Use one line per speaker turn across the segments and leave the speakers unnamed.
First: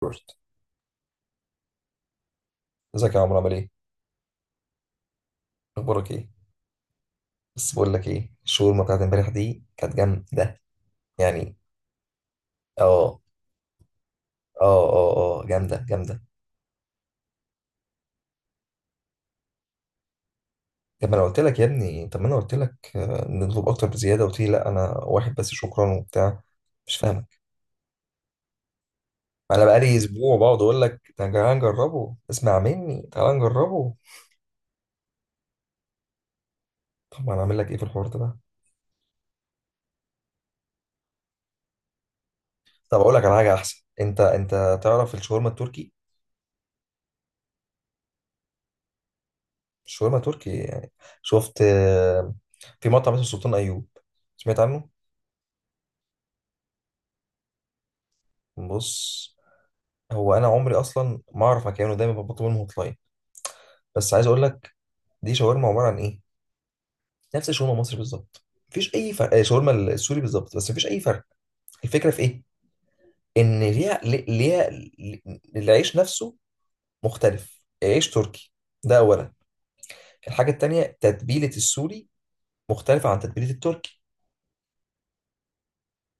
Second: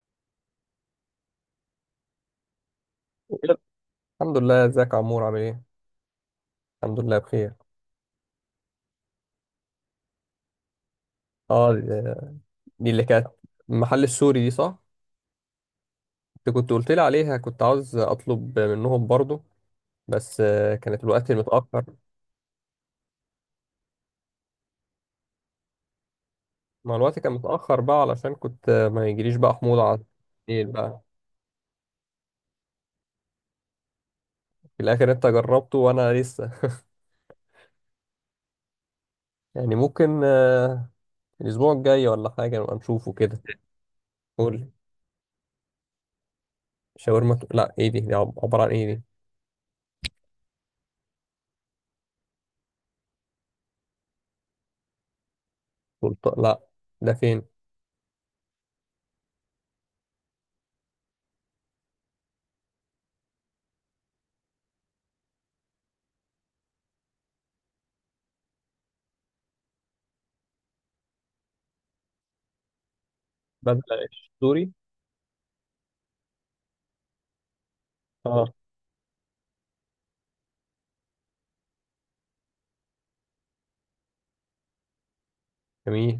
روبرت، ازيك يا عمرو؟ عامل ايه؟
الحمد لله، ازيك يا عمور عامل ايه؟
اخبارك ايه؟
الحمد لله بخير.
بس بقول لك ايه، الشاورما بتاعت امبارح دي كانت جامده يعني.
اه، دي اللي
اه،
كانت المحل السوري دي صح؟
اه، اه، اه، جامده جامده.
انت كنت قلت لي عليها، كنت عاوز اطلب منهم برضو بس كانت
طب ما انا
الوقت
قلت لك يا
متاخر.
ابني، طب ما انا قلت لك، نطلب اكتر بزياده. قلت لي لا، انا واحد بس شكرا وبتاع. مش
ما الوقت
فاهمك.
كان متاخر بقى، علشان كنت ما يجيليش بقى
انا
حموضه
بقالي
على
اسبوع بقعد
الليل
اقول
بقى.
لك تعالى نجربه، اسمع مني تعالى نجربه.
في الاخر انت جربته وانا لسه.
طب ما انا اعمل لك ايه في الحوار ده بقى؟
يعني ممكن الاسبوع الجاي ولا حاجه نبقى
طب
نشوفه
اقول لك على
كده.
حاجه احسن. انت
قول لي.
انت تعرف الشاورما التركي؟
لا ايه دي عباره عن ايه دي؟
الشاورما التركي يعني. شفت، في مطعم اسمه سلطان ايوب؟ سمعت عنه؟
سلطة؟ لا، ده فين؟
بص، هو انا عمري اصلا ما اعرف مكانه، دايما بطلب منهم هوت. بس عايز اقول لك، دي شاورما عباره عن ايه؟ نفس الشاورما المصري بالظبط، مفيش اي فرق. شاورما السوري بالظبط بس، مفيش اي فرق. الفكره في ايه؟ ان
بدله سوري.
العيش نفسه مختلف، عيش
اه
تركي. ده اولا. الحاجه التانيه، تتبيله السوري مختلفه عن تتبيله التركي.
جميل.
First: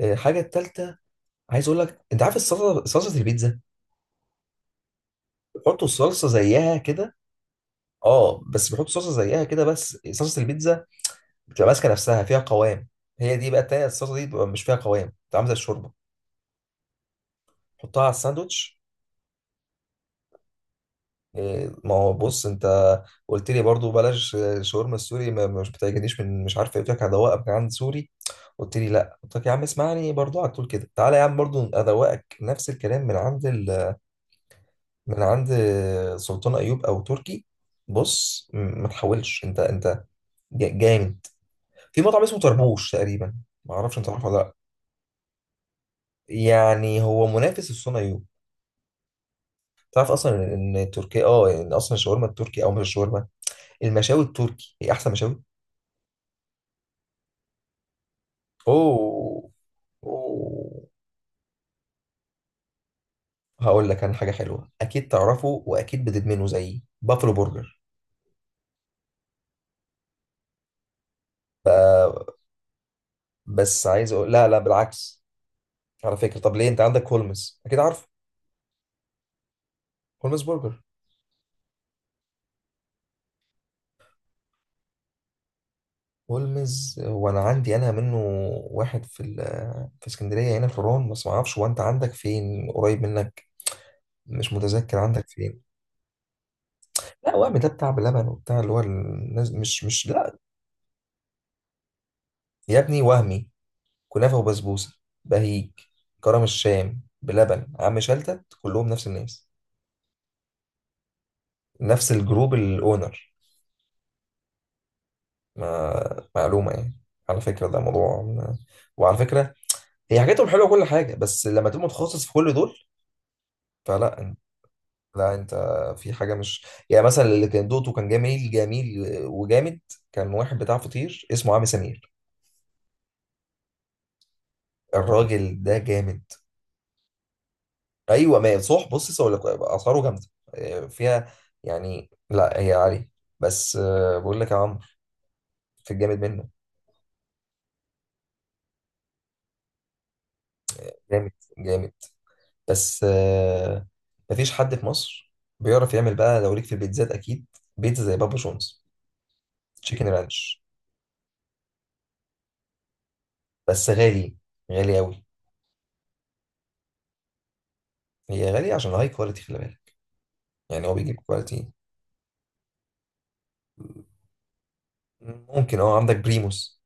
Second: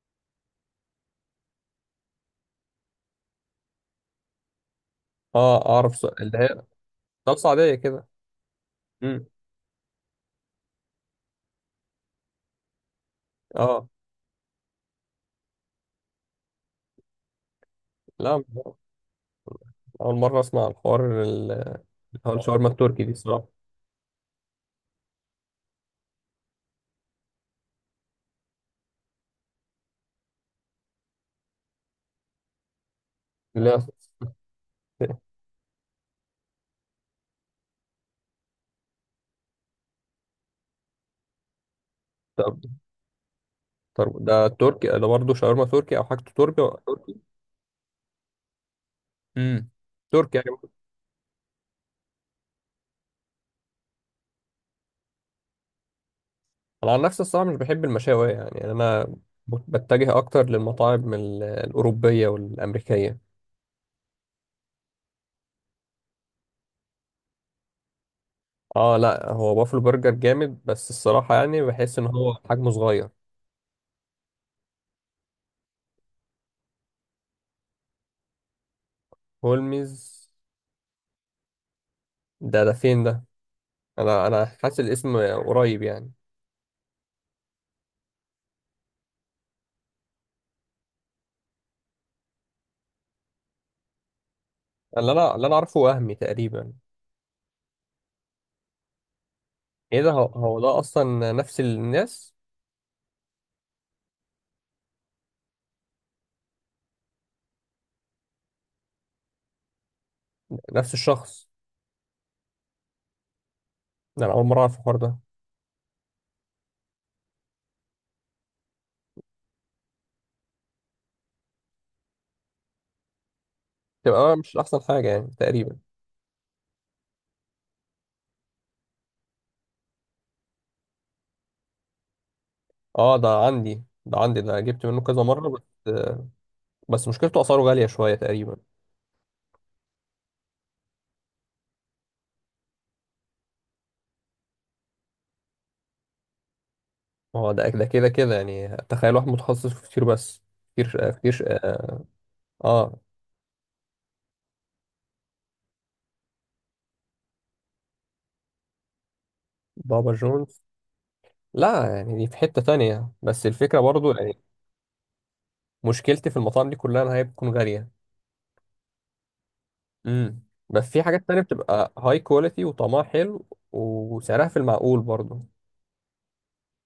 الحاجه التالته، عايز اقول لك، انت عارف الصلصه؟ صلصه البيتزا.
اه
بيحطوا
اعرف س-
الصلصه
اللي هي
زيها كده.
رقصة عادية كده.
اه، بس بيحطوا صلصه
مم.
زيها كده، بس صلصه البيتزا بتبقى ماسكه نفسها، فيها قوام. هي دي بقى التانية.
اه
الصلصه دي بتبقى مش فيها قوام، بتبقى عامله زي الشوربه. حطها على
لا،
الساندوتش.
اول مرة اسمع الحوار
إيه، ما هو
اللي هو
بص انت
الشاورما التركي دي
قلت
الصراحة.
لي برضو بلاش شاورما السوري، ما مش بتعجبنيش من مش عارف ايه، قلت لك هدوقك من عند سوري. قلت لي لا، قلت لك يا عم اسمعني برضو، على طول كده تعالى يا عم برضو ادوقك نفس الكلام من عند
لا
ال... من عند سلطان ايوب او تركي. بص، ما تحاولش. انت جامد. في مطعم اسمه
طب،
طربوش تقريبا، ما اعرفش انت
طب
عارفه ولا
ده
لا؟
تركي، ده برضه شاورما تركي او حاجته تركي
يعني
تركي؟
هو منافس لسلطان ايوب.
مم.
تعرف
تركي
اصلا
يعني.
إن تركيا، اه، ان اصلا الشاورما التركي، او مش الشاورما، المشاوي التركي هي احسن مشاوي.
انا عن نفسي الصراحة مش بحب المشاوي يعني، يعني انا
اوه.
بتجه اكتر
اوه.
للمطاعم الاوروبية والامريكية.
هقول لك انا حاجه حلوه، اكيد تعرفه واكيد بتدمنه زيي، بافلو برجر.
اه لا هو بافلو برجر جامد بس الصراحة يعني بحس ان هو حجمه صغير.
بس عايز اقول لا لا، بالعكس. على فكره، طب ليه، انت عندك هولمز اكيد عارف؟
هولمز؟
هولمز برجر.
ده ده فين ده؟ انا حاسس الاسم قريب يعني.
هولمز، وانا عندي انا منه واحد في ال... في اسكندريه هنا في الرون، بس ما اعرفش هو انت عندك فين قريب منك، مش متذكر
اللي
عندك
انا اللي انا
فين.
عارفه وهمي تقريبا.
لا، وهم ده بتاع بلبن وبتاع اللي هو الناس، مش
ايه
مش
ده، هو
لا.
هو ده اصلا نفس الناس.
يا ابني وهمي، كنافة وبسبوسة، بهيج، كرم الشام، بلبن، عم شلتت، كلهم نفس الناس،
نفس الشخص؟
نفس الجروب، الأونر.
ده انا اول مره اعرف الحوار ده.
ما معلومة يعني. على فكرة ده موضوع وعلى فكرة، هي حاجاتهم حلوة كل حاجة، بس لما تبقى متخصص في كل دول فلا
تبقى أنا
انت،
مش احسن حاجه يعني
لا انت
تقريبا.
في حاجة، مش يعني مثلا اللي كان دوقته كان جميل جميل وجامد. كان واحد بتاع فطير اسمه عم سمير.
اه ده عندي، ده عندي، ده جبت منه كذا مره
الراجل ده
بس.
جامد.
بس مشكلته اسعاره غاليه شويه
ايوه، ما
تقريبا.
هي صح، بص اقول لك، اسعاره جامده، فيها، يعني لا هي عاليه، بس بقول لك يا عمرو، في الجامد منه.
هو ده، ده كده يعني تخيل واحد متخصص في كتير. بس كتير
جامد
كتير
جامد.
اه. آه،
بس مفيش حد في مصر بيعرف يعمل. بقى لو ليك في البيتزات، اكيد بيتزا زي بابا جونز، تشيكن
بابا جونز؟
رانش.
لا يعني دي في حته تانية بس الفكره
بس
برضو
غالي،
يعني.
غالي قوي.
مشكلتي في المطاعم دي كلها انها هي بتكون غاليه.
هي غاليه عشان هاي كواليتي، خلي بالك.
امم.
يعني
بس
هو
في
بيجيب
حاجات تانية
كواليتي.
بتبقى هاي كواليتي وطعمها حلو وسعرها في المعقول برضه.
ممكن. اه، عندك بريموس؟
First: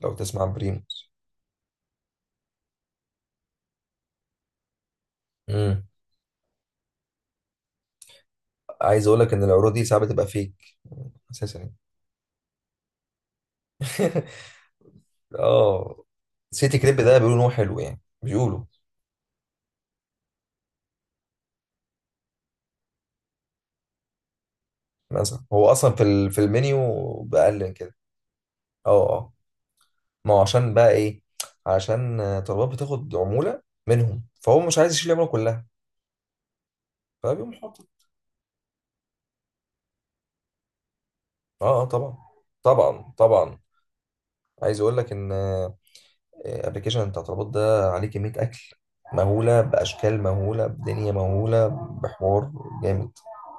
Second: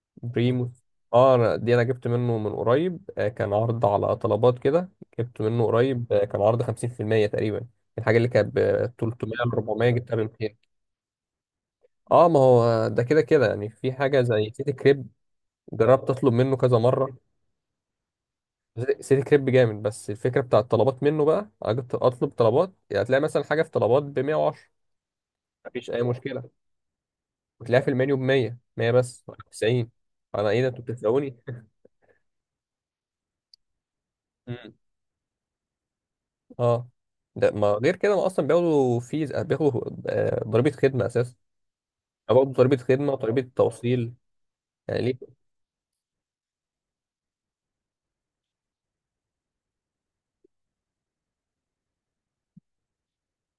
لو تسمع عن
بريمو؟
بريموس.
اه دي انا جبت منه من قريب، كان عرض على طلبات كده. جبت منه
امم.
قريب، كان عرض 50% تقريبا. الحاجة اللي كانت ب
عايز اقول
300
لك ان
ل
العروض دي
400
ساعات
جبتها ب
بتبقى فيك
200.
اساسا يعني.
اه ما هو ده كده يعني، في حاجة زي سيتي كريب.
اه.
جربت اطلب منه كذا
سيتي كريب
مرة.
ده بيقولوا ان هو حلو، يعني بيقولوا
سيتي كريب جامد بس الفكرة بتاع الطلبات منه بقى أجي أطلب طلبات، يعني هتلاقي مثلا حاجة في طلبات ب 110،
مثلا هو
مفيش
اصلا
أي
في
مشكلة،
المنيو بأقل من
وتلاقيها في
كده.
المنيو ب 100. 100.
اه،
بس
اه،
90.
ما هو
انا ايه ده،
عشان
انتوا
بقى ايه،
بتسرقوني؟
عشان طلبات بتاخد عمولة منهم، فهو
مم.
مش عايز يشيل العمولة كلها،
اه ده
فبيقوم
ما
حاطط.
غير كده، ما اصلا بياخدوا فيز، بياخدوا ضريبه خدمه اساسا.
اه، اه، طبعا
بياخدوا ضريبه
طبعا
خدمه وضريبه
طبعا.
توصيل
عايز اقول
يعني
لك ان
ليه؟
الابلكيشن بتاع طلبات ده عليه كمية اكل مهولة، بأشكال مهولة، بدنيا مهولة، بحوار جامد.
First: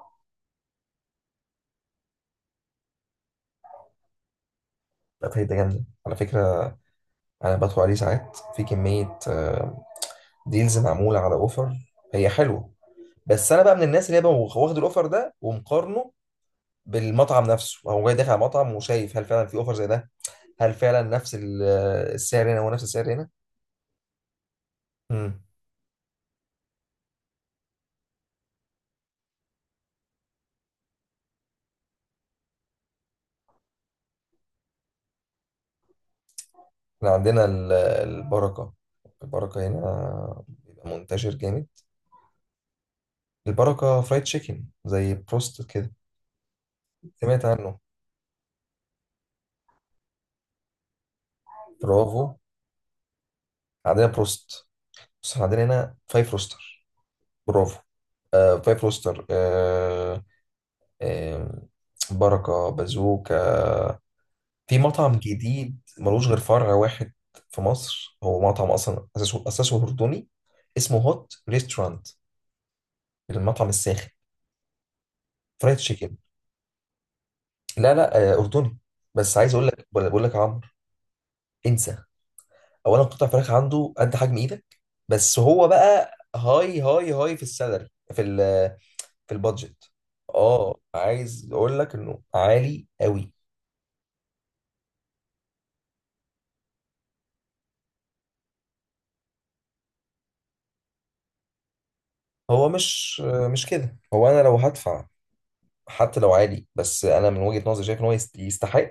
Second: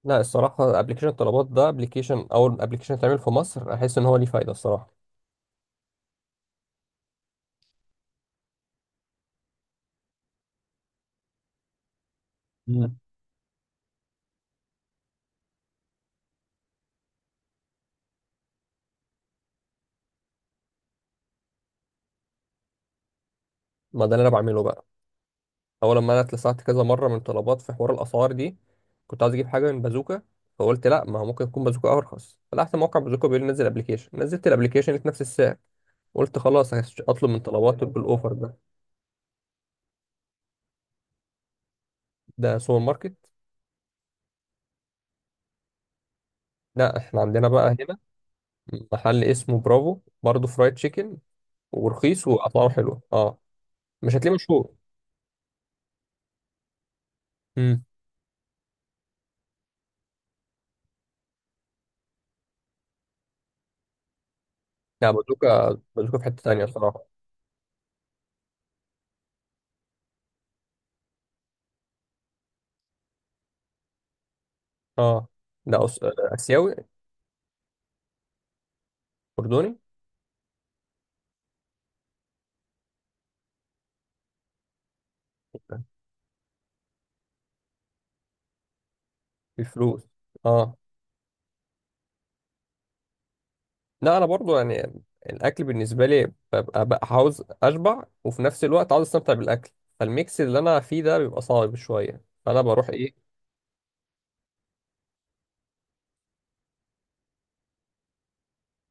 لا الصراحه ابلكيشن الطلبات ده، ابلكيشن اول ابلكيشن اتعمل في مصر، احس ان هو ليه فايده الصراحه.
لا، فايدة جامدة على فكرة. أنا بدخل عليه ساعات في كمية، ديلز معمولة على اوفر، هي حلوة.
مم.
بس انا بقى من الناس اللي هي بقى واخد الاوفر ده ومقارنه بالمطعم نفسه، هو جاي داخل على مطعم وشايف هل فعلا في اوفر زي ده، هل فعلا نفس السعر هنا هو نفس السعر هنا.
ما ده اللي انا بعمله بقى.
امم.
اول لما انا اتلسعت كذا مره من طلبات في حوار الاسعار دي، كنت عايز اجيب حاجه من بازوكا فقلت لا، ما هو ممكن يكون بازوكا ارخص، فتحت موقع بازوكا بيقول لي نزل ابلكيشن، نزلت الابلكيشن لقيت نفس السعر، قلت خلاص
احنا
اطلب من
عندنا
طلبات بالاوفر ده.
البركة. البركة هنا بيبقى منتشر جامد.
ده سوبر ماركت.
البركة فرايد تشيكن زي بروست كده،
لا احنا
سمعت
عندنا بقى
عنه؟
هنا محل اسمه برافو برضه، فرايد تشيكن، ورخيص
برافو،
واسعاره حلوه اه.
عندنا
مش هتلاقيه
بروست.
مشهور.
بس احنا عندنا هنا فايف روستر، برافو.
امم.
فايف روستر. آم، بركة، بازوكا، في مطعم
لا بازوكا،
جديد
بازوكا في
ملوش غير
حته تانيه
فرع
الصراحه.
واحد في مصر، هو مطعم أصلا أساسه أردني، اسمه هوت ريستورانت، المطعم الساخن،
اه
فرايد
ده أس... آه،
تشيكن.
اسيوي؟
لا لا، أردني. بس عايز أقول
اردني.
لك، بقول لك يا عمرو، انسى. أولا، قطع فراخ عنده قد حجم إيدك. بس هو بقى هاي في السالري، في ال في البادجت.
بفلوس. اه
اه، عايز اقول لك انه عالي قوي.
لا انا برضو يعني، الاكل بالنسبه لي ببقى بقى عاوز اشبع وفي نفس الوقت عاوز استمتع بالاكل، فالميكس اللي انا فيه ده بيبقى صعب شويه فانا
هو
بروح
مش
ايه
مش كده، هو انا لو هدفع حتى لو عالي، بس انا من وجهة نظري شايف ان هو يستحق،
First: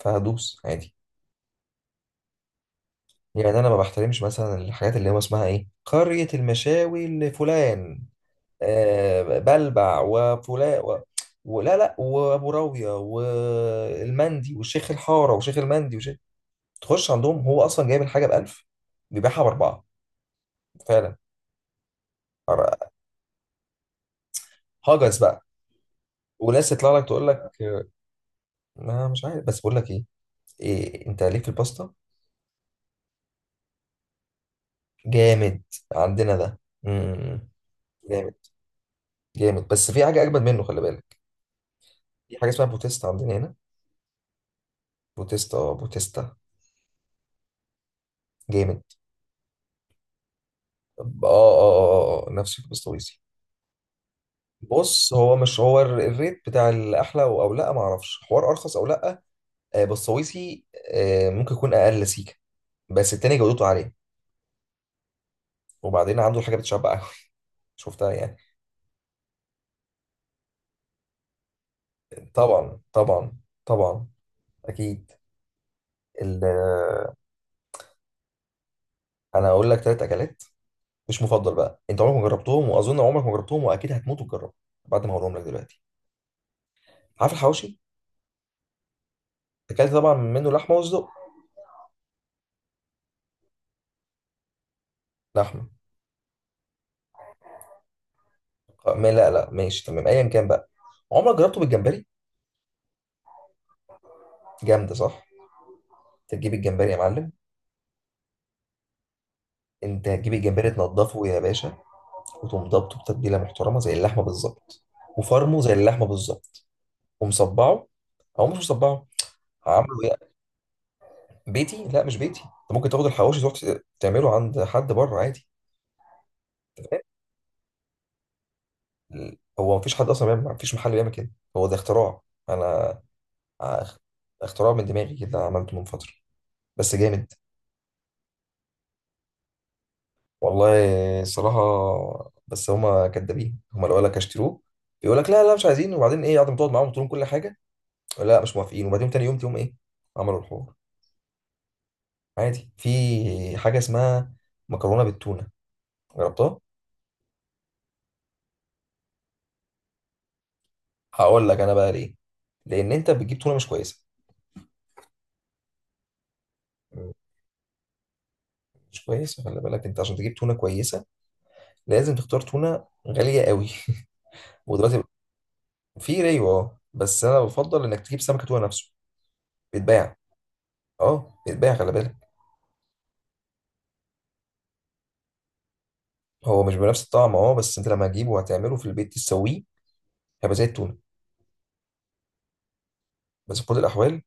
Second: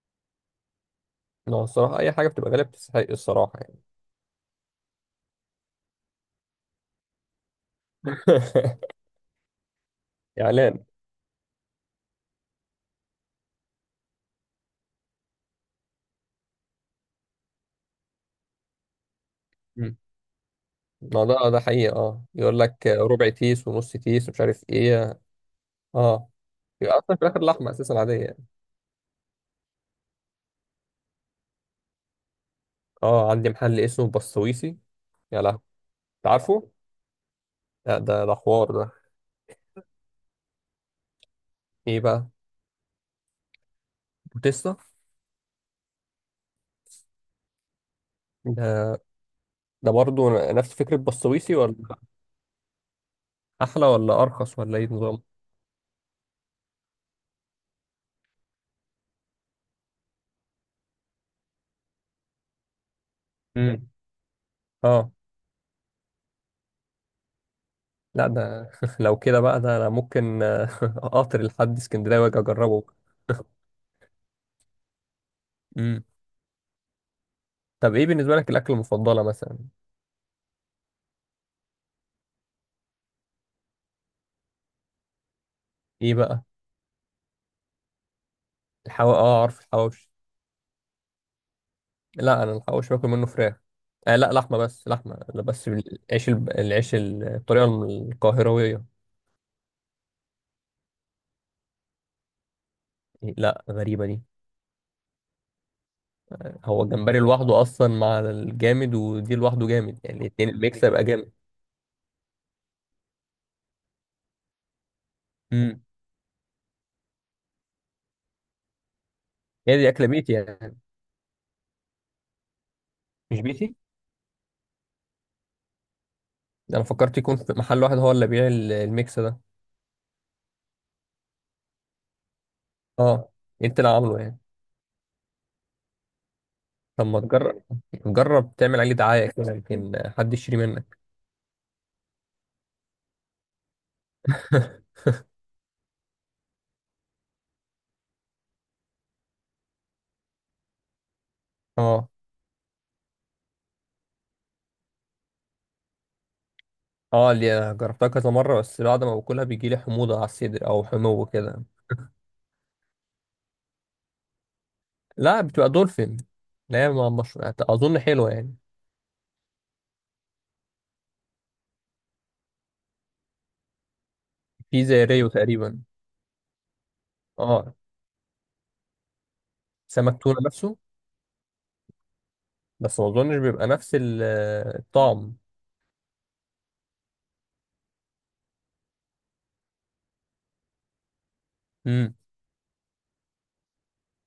فهدوس عادي.
نوع. الصراحه اي حاجه بتبقى غالبا بتستحق
يعني
الصراحه
انا ما
يعني.
بحترمش مثلا الحاجات اللي هو اسمها ايه، قرية المشاوي لفلان، بلبع وفلان
اعلان.
و... ولا لا، وابو راوية والمندي والشيخ الحارة وشيخ المندي وشيخ، تخش عندهم هو اصلا جايب الحاجة بألف، بيبيعها بأربعة،
مم.
فعلا.
ما ده ده حقيقه اه، يقول لك ربع تيس ونص تيس ومش عارف
هجس
ايه.
بقى.
اه
وناس تطلع
يبقى
لك
اصلا في
تقول
الاخر
لك
لحمه اساسا عاديه يعني.
ما مش عارف، بس بقول لك ايه، إيه، انت ليك في الباستا؟
اه عندي محل اسمه بسويسي. يا لهوي.
جامد.
أنت
عندنا ده.
عارفه؟ لا ده
جامد،
ده حوار ده.
جامد، بس في حاجة أجمد منه، خلي بالك.
ايه بقى؟
في حاجة اسمها بوتيستا عندنا هنا.
بوتيستا؟
بوتيستا، اه، بوتيستا.
ده
جامد.
ده برضه نفس فكره بسويسي ولا
نفس البسطويسي.
احلى ولا ارخص ولا ايه
بص،
نظام؟
هو مش هو الريت بتاع الأحلى، أو لأ، معرفش حوار أرخص أو لأ. بسطويسي ممكن يكون أقل سيكة، بس التاني جودته
امم.
عالية.
اه
وبعدين عنده الحاجة بتشبع أوي. شفتها
لا
يعني.
ده. لو كده بقى ده انا ممكن قطر لحد اسكندريه واجي
طبعا
اجربه.
طبعا طبعا، أكيد.
امم.
ال- آه،
طب ايه بالنسبه لك الاكله المفضله
أنا
مثلا؟
هقول لك تلات أكلات، مش مفضل بقى، انت عمرك ما جربتهم، واظن عمرك ما جربتهم، واكيد هتموت وتجربهم بعد ما هقولهم لك دلوقتي.
ايه بقى؟
عارف الحواوشي؟
اه عارف
اكلت
الحواوشي.
طبعا منه لحمه وصدق.
لا انا الحواوشي باكل منه فراخ. آه لا لحمه، بس لحمه لا،
لحمه.
بس العيش العيش الطريقه القاهرويه.
ما لا لا، ماشي تمام، ايا كان بقى. عمرك جربته بالجمبري؟
إيه، لا غريبه دي.
جامده صح؟ تجيب
هو
الجمبري يا
الجمبري
معلم.
لوحده اصلا مع الجامد ودي لوحده جامد،
انت
يعني
هتجيب
الاتنين
الجمبري
الميكس هيبقى
تنضفه
جامد.
يا باشا، وتقوم ضابطه بتتبيله محترمه زي اللحمه بالظبط، وفرمه زي
امم.
اللحمه بالظبط، ومصبعه، او مش مصبعه،
هي
عامله
دي اكله بيتي
ايه.
يعني؟
بيتي؟ لا مش بيتي، انت ممكن تاخد الحواوشي
مش
تروح
بيتي.
تعمله عند حد بره عادي.
انا فكرت يكون في محل واحد هو اللي بيبيع الميكس
آه،
ده.
هو مفيش حد اصلا بيعمل، مفيش محل بيعمل كده، هو ده اختراع. انا
اه، انت اللي
أخ-
عامله يعني.
اختراع من دماغي كده، عملته من فتره، بس
طب ما
جامد.
تجرب، جرب تعمل عليه دعاية كده يمكن حد يشتري
والله
منك.
الصراحه، بس هما كدابين، هما لو قال لك هشتروه، يقول لك لا لا مش عايزين، وبعدين ايه، قعدت تقعد معاهم وتقول لهم كل حاجه، لا مش موافقين، وبعدين تاني يوم تقوم ايه، عملوا الحوار.
اه.
عادي، في حاجه اسمها مكرونه بالتونه، جربتها؟
اه اللي جربتها كذا مرة بس بعد ما باكلها بيجي لي حموضة على الصدر او حمو
هقول لك
كده.
انا بقى ليه، لان انت بتجيب تونه مش كويسه،
لا بتبقى دولفين. لا هي مش اظن حلوة يعني.
مش كويسه. خلي بالك، انت عشان تجيب تونه كويسه لازم تختار تونه غاليه قوي.
في
ودلوقتي
زي ريو تقريبا.
في ريو، اه، بس انا
اه
بفضل انك تجيب سمكه تونه نفسه، بيتباع.
سمك تونة نفسه.
اه، بيتباع خلي بالك.
بس ما اظنش بيبقى نفس الطعم.
هو مش بنفس الطعم اه، بس انت لما هتجيبه وهتعمله في البيت تسويه هيبقى زي التونه.
امم.
بس في كل الاحوال،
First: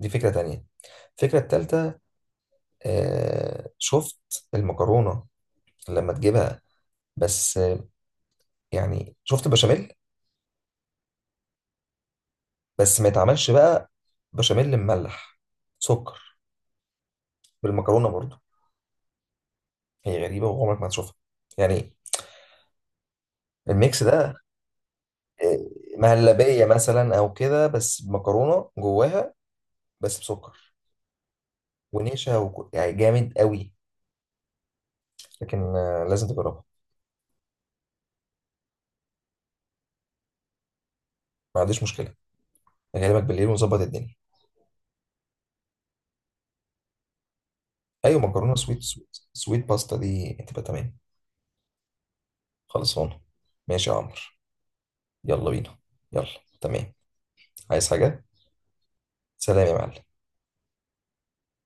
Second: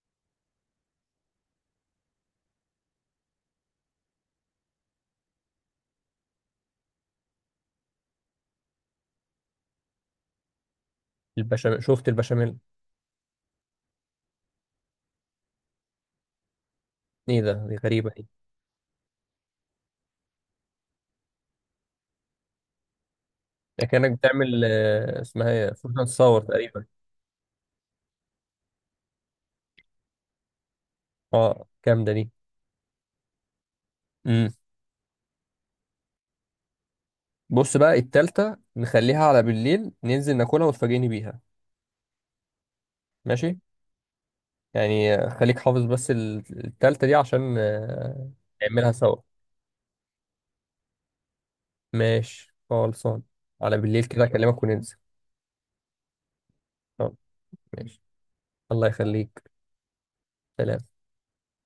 دي فكره تانية. الفكره التالتة، شفت المكرونه لما تجيبها، بس يعني شفت البشاميل؟
البشاميل، شفت البشاميل.
بس ما يتعملش بقى بشاميل مملح، سكر
ايه ده دي
بالمكرونه
غريبة.
برضو، هي غريبه وعمرك ما هتشوفها، يعني.
ده
الميكس
كانك
ده
بتعمل اسمها ايه، فرصه تصور
مهلبية
تقريبا.
مثلا أو كده، بس مكرونة جواها بس بسكر
اه جامده دي.
ونشا يعني جامد قوي.
امم.
لكن لازم تجربها.
بص بقى التالتة نخليها على بالليل، ننزل ناكلها وتفاجئني بيها.
ما عنديش مشكلة، أغلبك بالليل
ماشي.
ونظبط الدنيا.
يعني خليك حافظ بس التالتة دي عشان
أيوة، مكرونة سويت
نعملها
سويت
سوا.
سويت باستا دي هتبقى تمام.
ماشي،
خلصانة.
خلصان. على
ماشي يا
بالليل
عمرو،
كده اكلمك وننزل.
يلا بينا، يلا، تمام.
آه،
عايز
ماشي.
حاجة؟
الله يخليك.
سلام يا معلم.
سلام.